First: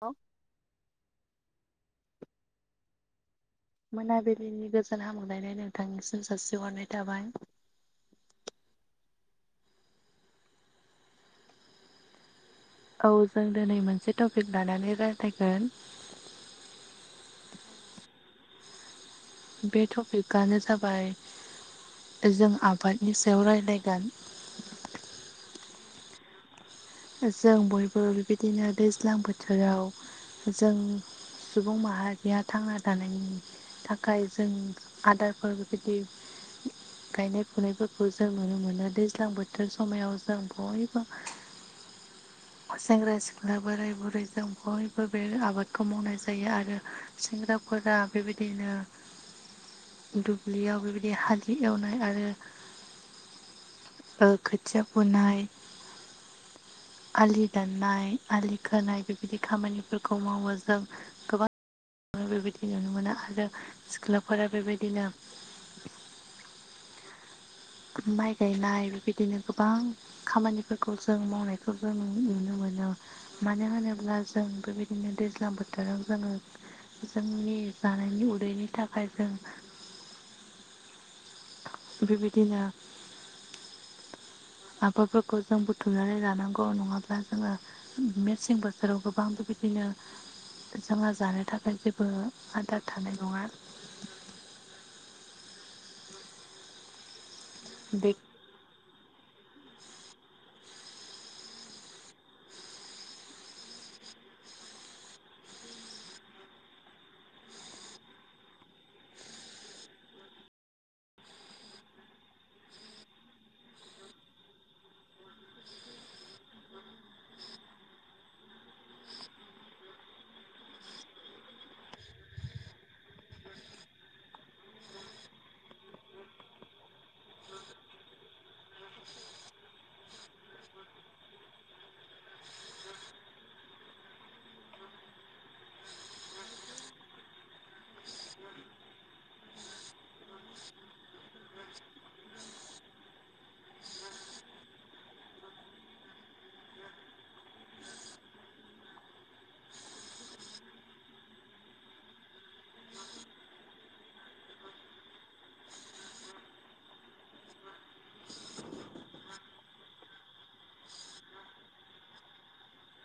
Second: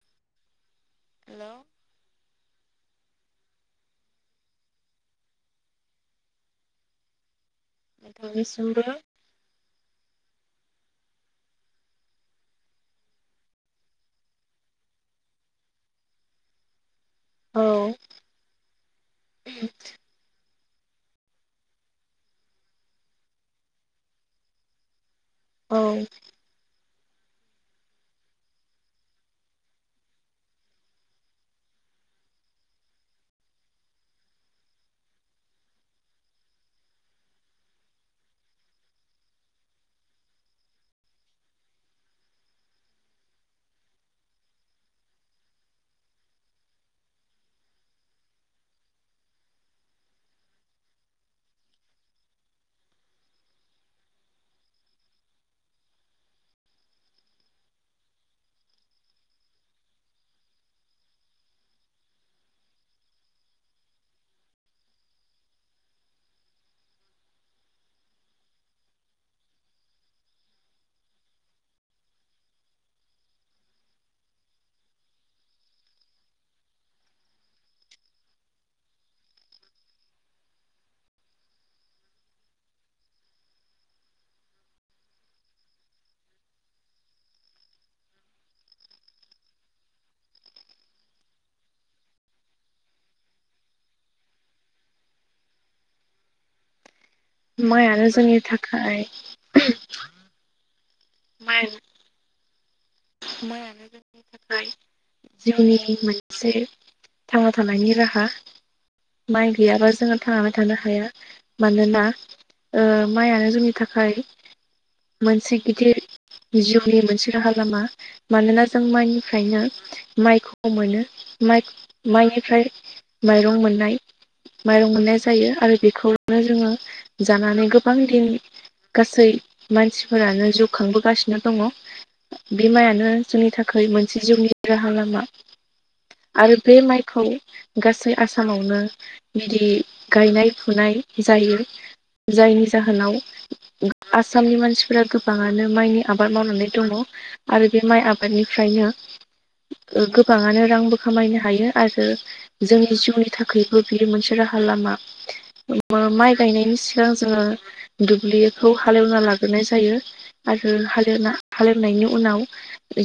औ। हेल' मोनाबिलिनि गोजोन हामब्लायनाय नोंथांनिसिम जासि हरनाय थाबाय। नोंथांनिसिमबो। औ जों दिनै मोनसे टपिक लानानै रायज्लायगोन। औ बे टपिकआनो जाबाय जों आबादनि सायाव रायज्लायगोन। औ। जों बयबो बेबायदिनो दैज्लां बोथोराव जों सुबुं माहारिया थांना थानायनि थाखाय जों आदारफोर बेबायदि गायनाय फुनायफोरखौ जों नुनो मोनो दैज्लां बोथोर समायाव जों बयबो सेंग्रा सिख्ला बोराय बुरै जों बयबो बे आबादखौ मावनाय जायो आरो सेंग्राफोरा बेबायदिनो [inaudible] दुब्लियाव बेबायदि हालि एवनाय आरो ओ खोथिया फोनाय आलि दाननाय आलि खोनाय बेबायदि खामानिफोरखौ मावो जों ओ बेबायदि नुनो मोना आरो सिख्लाफोरा बेबायदिनो माइ गायनाय बेबायदिनो गोबां खामानिफोरखौ जों मावनायफोरबो जों नु-नुनो मोनो। मानो होनोब्ला जों बेबायदिनो दैज्लां बोथोराव जोङो जोंनि जानायनि उदैनि थाखाय जों बेबायदिनो आबादफोरखौ जों बुथुमनानै लानांगौ नङाब्ला जोङो मेसें बोथोराव गोबांबो बिबायदिनो जोंहा जानो थाखाय जेबो आदार थानाय नङा। माइआनो बेखौ जोंनि थाखाय [unintelligible] माइ माइयानो जोंनि थाखाय जिउनि मोनसे थांना थानायनि राहा। माइ गैयाबा जोङो थांनानै थानो हाया मानोना ओ माइआनो जोंनि थाखाय मोनसे गिदिर जिउनि मोनसे राहा लामा। मानोना जों माइनिफ्रायनो माइखौ मोनो माइ माइनिफ्राय माइरं मोननाय माइरं मोननाय जायो आरो बेखौनो जोङो जानानै गोबां दिन गासै मानसिफोरानो जिउ खांबोगासिनो दङ। बे माइयानो जोंनि थाखाय मोनसे जिउनि राहा लामा आरो बे माइखौ गासै आसामावनो बिदि गायनाय फुनाय जायो जायनि जाहोनाव [unintelligible] आसामनि मानसिफोरा गोबाङानो माइनि आबाद मावनानै दङ। आरो बे माइ आबादनिफ्रायनो ओ गोबाङानो रांबो खामायनो हायो आरो जोंनि जिउनि थाखायबो बेयो मोनसे राहा लामा। मा-माइ गायनायनि सिगां जोङो दुब्लिखौ हालेवना लाग्रोनाय जायो। आरो हालेवना हालेवनायनि उनाव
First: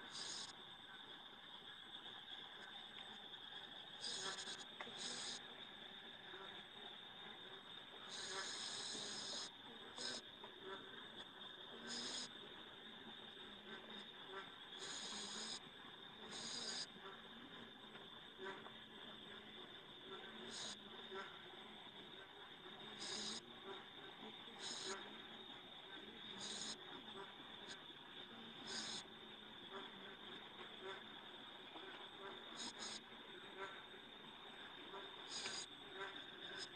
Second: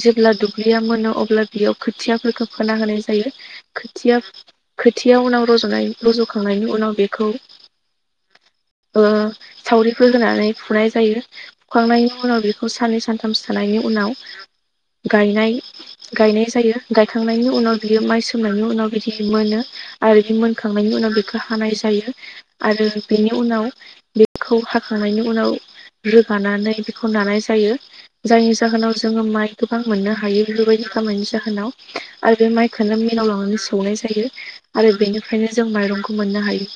जेब्ला दुब्लिया मोनो अब्ला बियाव खोथियाफोरखौ फोना होनाय जायो। खोथिया खोथिया उनाव रजनाय रज'खांनायनि उनाव बेखौ ओ सावरिफोर होनानै फुनाय जायो। फुखांनायनि उनाव बेखौ साननै सानथामसो थानायनि उनाव गायनाय गायनाय जायो गायखांनायनि उनाव बियो माइ सोमनायनि उनाव बिदि मोनो। आरो बे मोनखांनायनि उनाव बेखो हानाय जायो। आरो बेनि उनाव बेखौ हाखांनायनि उनाव रोगानानै बेखौ नानाय जायो जायनि जाहोनाव जोङो माइ गोबां मोननो हायो बेफोरबायदि खामनायनि जाहोनाव आरो बे माइ खोनो मिलाव लांनानै सौनाय जायो आरो बेनिफ्रायनो जों माइरंखौ मोननो हायो।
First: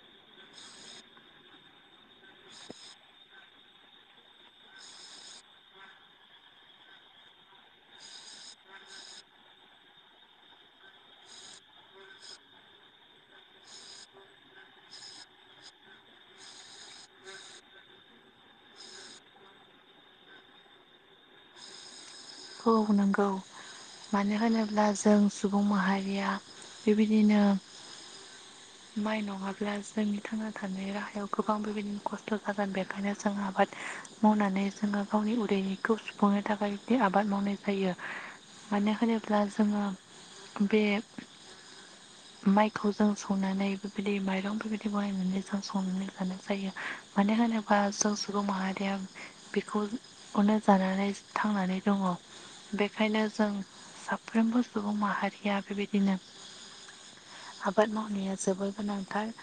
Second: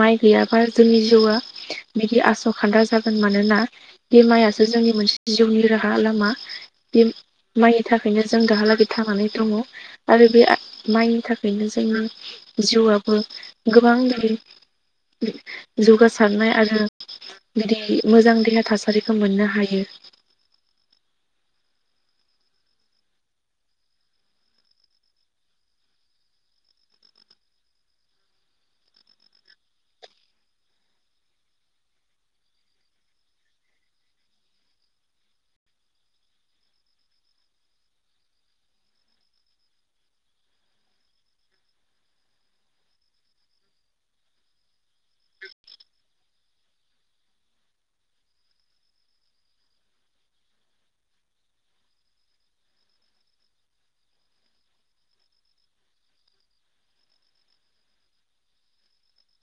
माइ गैयाबा जोंनि जिउआ बिदि आस' खान्दा जागोन मानोना बे माइयासो जोंनि मोनसे जिउनि राहा लामा। बे माइनि थाखायनो जों दाहालागै थांनानै दङ। आरो बे माइनि थाखायनो जोंनि जिउआबो गोबां दि जौगासारनाय आरो बिदि मोजां देहा थासारिखो मोननो हायो। औ नंगौ। मानो होनोब्ला जों सुबुं माहारिया बेबायदिनो [inaudible] माइ नङाब्ला जोंनि थांना थानाय राहायाव गोबां बेबायदिनो खस्थ' जागोन बेखायनो जों आबाद मावनानै जोङो गावनि उदैनिखौ सुफुंनो थाखाय दि आबाद आबाद मावनाय जायो मानो होनोब्ला जोङो बे [inaudible] माइखौ जों संनानै बेबायदि माइरं बेबायदि बाहायनानै जों संनानै जानाय जायो। मानो होनोबा जों सुबुं माहारिया बेखौ-खौनो जानानै थांनानै दङ बेखायनो जों साफ्रोमबो सुबुं माहारिया बेबायदिनो आबाद मावनाया जोबोद गोनांथार।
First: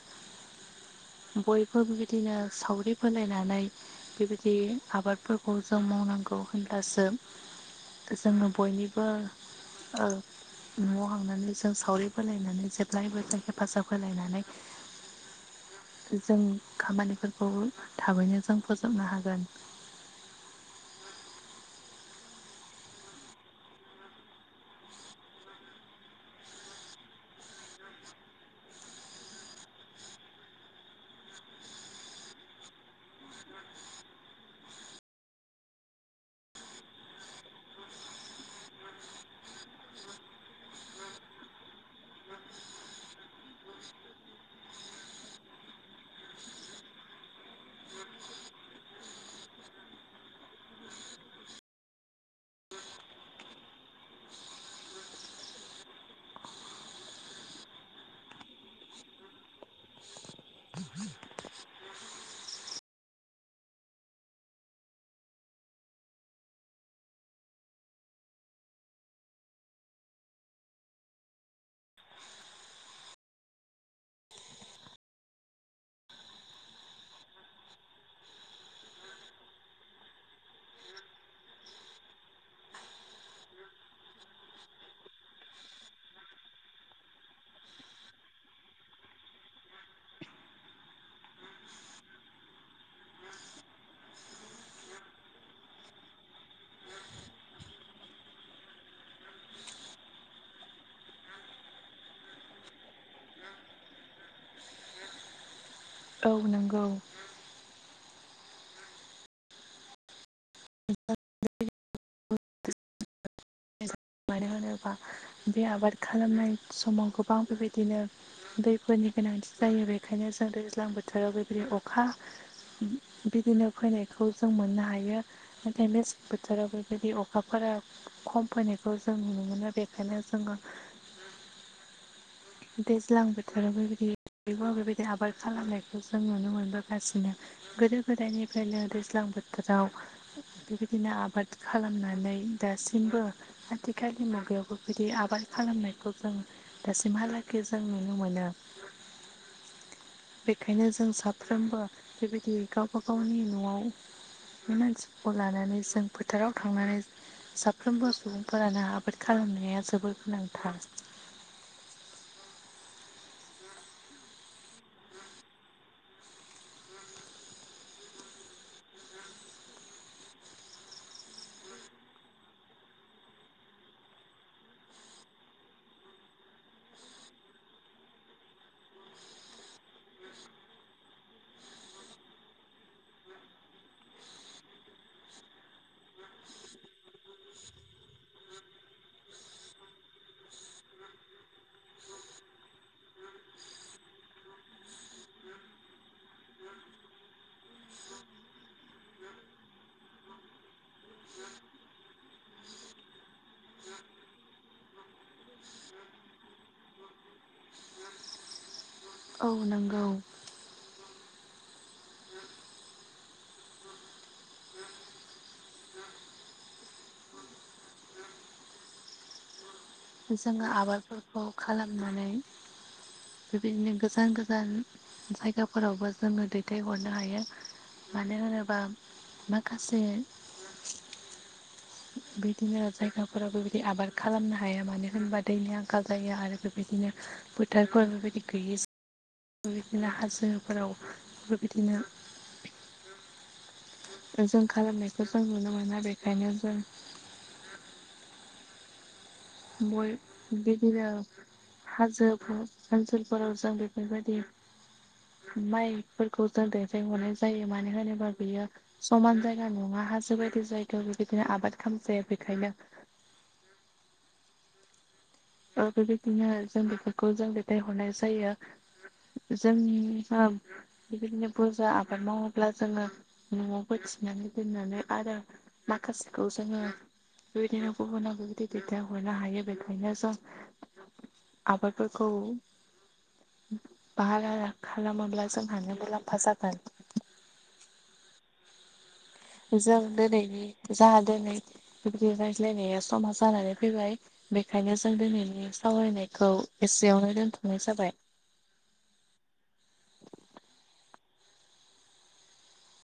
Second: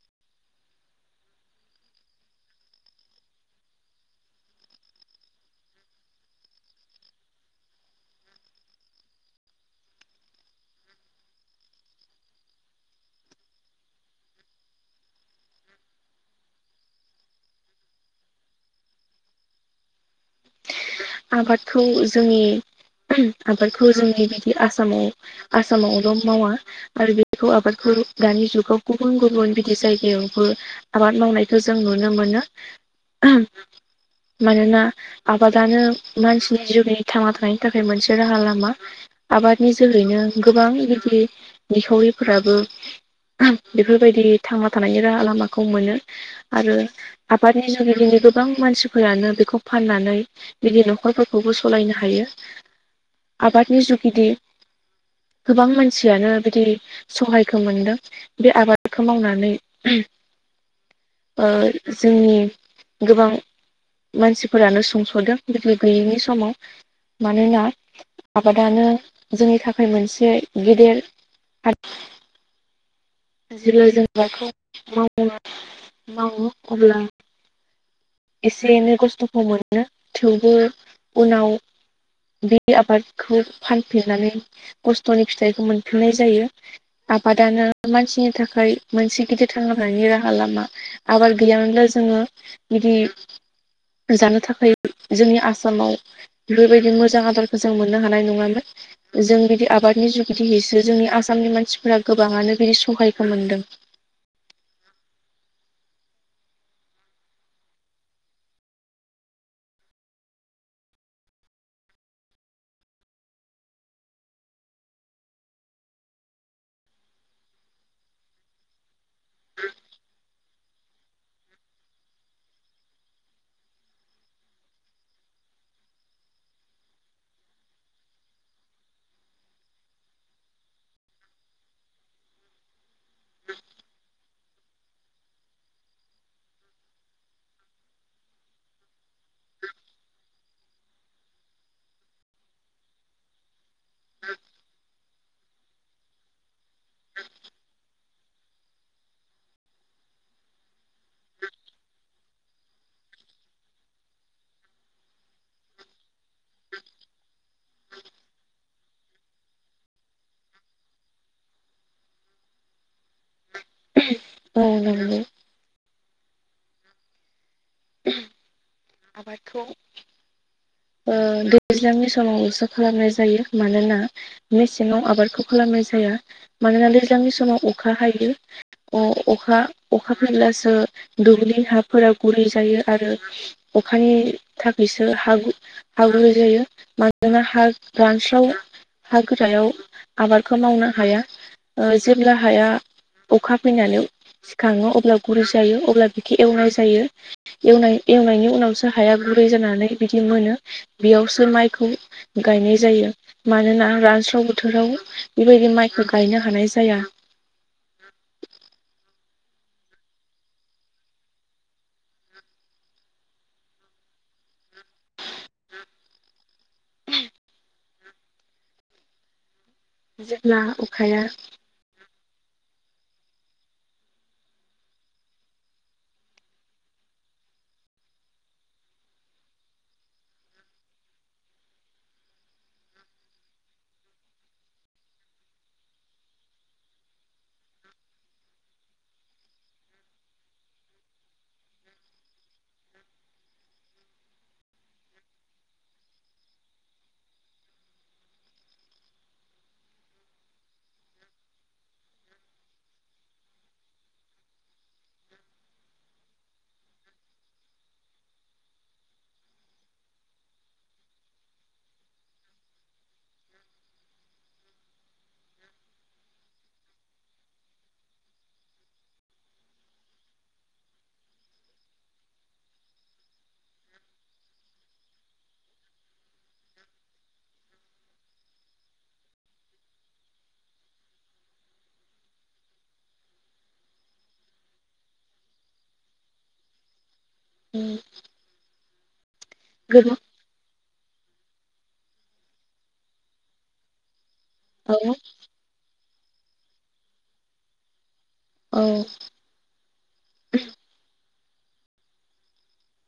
बयबो बिदिनो सावरि बोलायनानै बेबायदि आबादफोरखौ जों मावनांगौ होनब्लासो जोङो बयनिबो ओ न'आव थांनानै जों सावरि बोलायनानै जेब्लायबो जों हेफाजाब होलायनानै जों खामानिफोरखौ थाबैनो जों फोजोबनो हागोन। आबादखौ जोंनि आबादखौ जोंनि बिदि आसामाव आसामावल' मावा आरो बेखौ आबादखौ दानि जुगाव गुबुन गुबुन बिदि जायगायावबो आबाद मावनायखो जों नुनो मोनो। मानोना आबादानो मानसिनि जिउनि थांना थानायनि थाखाय मोनसे राहा लामा। आबादनि जोहैनो गोबां गिदिर निखावरिफोराबो बेफोरबायदि थांना थानायनि राहा लामाखौ मोनो। आरो आबादनि जुगिदिनो गोबां मानसिफोरानो बेखौ फाननानै बिनि न'खरफोरखौबो सलायनो हायो आबादनि जुगिदि गोबां मानसियानो बिदि सहायखो मोनदों। बे आबादखौ मावनानै [inaudible] ओ जोंनि गोबां मानसिफोरानो सुंस'दों। [unintelligible] गैयैनि समाव मानोना आबादानो जोंनि थाखाय मोनसे गेदेर जेब्ला [unintelligible] मावो अब्ला एसे एनै खस्थ'खौ मोनो थेवबो उनाव बे आबादखौ फानफिननानै खस्थ'नि फिथाइखौ मोनफिननाय जायो। आबादानो मानसिनि थाखाय मोनसे गिदिर थांना थानायनि राहा लामा आबाद गैयामोनब्ला जोङो बिदि जानो थाखाय जोंनि आसामाव बेफोरबायदि मोजां आदारखौ जों मोननो हानाय नङामोन। जों बिदि आबादनि जुगिदिहैसो जोंनि आसामनि मानसिफोरा गोबाङानो बिदि सहायखौ मोनदों। औ नंगौ। मानो होनोबा बे आबाद खालामनाय समाव गोबां बेबायदिनो दैफोरनि गोनांथि जायो बेखायनो जों दैज्लां बोथोराव बेबायदि अखा बिदिनो फैनायखौ जों मोननो हायो। नाथाय मेसें बोथोराव बेबायदि अखाफोरा खम फैनाय। खौ जों नुनो मोनो बेखायनो जोङो। दैज्लां बोथोराव बेबायदि [unintelligible] बेबायदि आबाद खालामनायखौ जों नुनो मोनबोगासिनो। गोदो गोदायनिफ्रायनो दैज्लां बोथोराव बेबायदिनो आबाद खालामनानै दासिमबो आथि आथिखालनि मुगायावबो बिदि आबाद खालामनायखौ जों हालागै जों नुनो मोनो। बेखायनो जों साफ्रोमबो बेबायदि गावबा गावनि न'आव बे मानसिखौ लानानै जों फोथाराव थांनानै साफ्रोमबो सुबुंफोरानो आबाद खालामनाया जोबोर गोनांथार ओ नोंगौ। आबादखौ ओ दैज्लांनि समावसो खालामनाय जायो मानोना मेसेङाव आबादखौ खालामनाय जाया मानोना दैज्लांनि समाव अखा हायो। ओ अखा अखा फैब्लासो दुब्लि हाफोरा गुरै जायो आरो अखानि थाखायसो हा गु हा गुरै जायो मानोना हा रानस्राव हा गोरायाव आबादखौ मावनो हाया। जेब्ला हाया अखा फैनानै सिखाङो अब्ला गुरै जायो अब्ला बेखौ एवनाय जायो। एवनाय एवनायनि उनावसो हाया गुरै जानानै बिदि मोनो बेयावसो माइखौ गायनाय जायो। मानोना रानस्राव बोथोराव बेबायदि माइखौ गायनो हानाय जाया। औ नंगौ। जेब्ला जोङो अखाया आबादफोरखौ खालामनानै बेबायदिनो गोजान गोजान जायगाफोरावबो जोङो दैथायहरनो हायो। मानो होनोबा माखासे बिदिनो जायगाफोराव बेबायदि आबाद खालामनो हाया मानो होनबा दैनि आंखाल जायो आरो बेबायदिनो फोथारफोर बेबायदि गैयै [unintelligible] हाजोफोराव बो बिदिनो जों खालामनायखौ जों नुनो मोना बेखायनो जों बय बेदिनो हाजो ओनसोलफोराव जों बेफोरबायदि माइफोरखौ जों दैथायहरनाय जायो मानो होनोबा बेयो समान जायगा नङा हाजो बायदि जायगायाव बेबायदिनो आबाद खालामजाया बेखायनो ओ बेबायदिनो जों बेफोरखौ जों दैथायहरनाय जायो। जोंनि [unintelligible] बेबायदिनो बुरजा आबाद मावोब्ला जोङो न'आवबो थिनानै दोननानै आरो माखासेखौ जोङो बेबायदिनो गुबुनाव बेबायदि दैथायहरनो हायो बेखायनो जों आबादफोरखौ बारा खालामोब्ला जोंहानो मुलाम्फा जागोन। उम। जों दिनैनि जाहा दिनै बिबायदि रायज्लायनाया समा जानानै फैबाय बेखायनो औ जों दिनैनि सावरायनायखौ एसेयावनो दोनथ'नाय जाबाय। औ।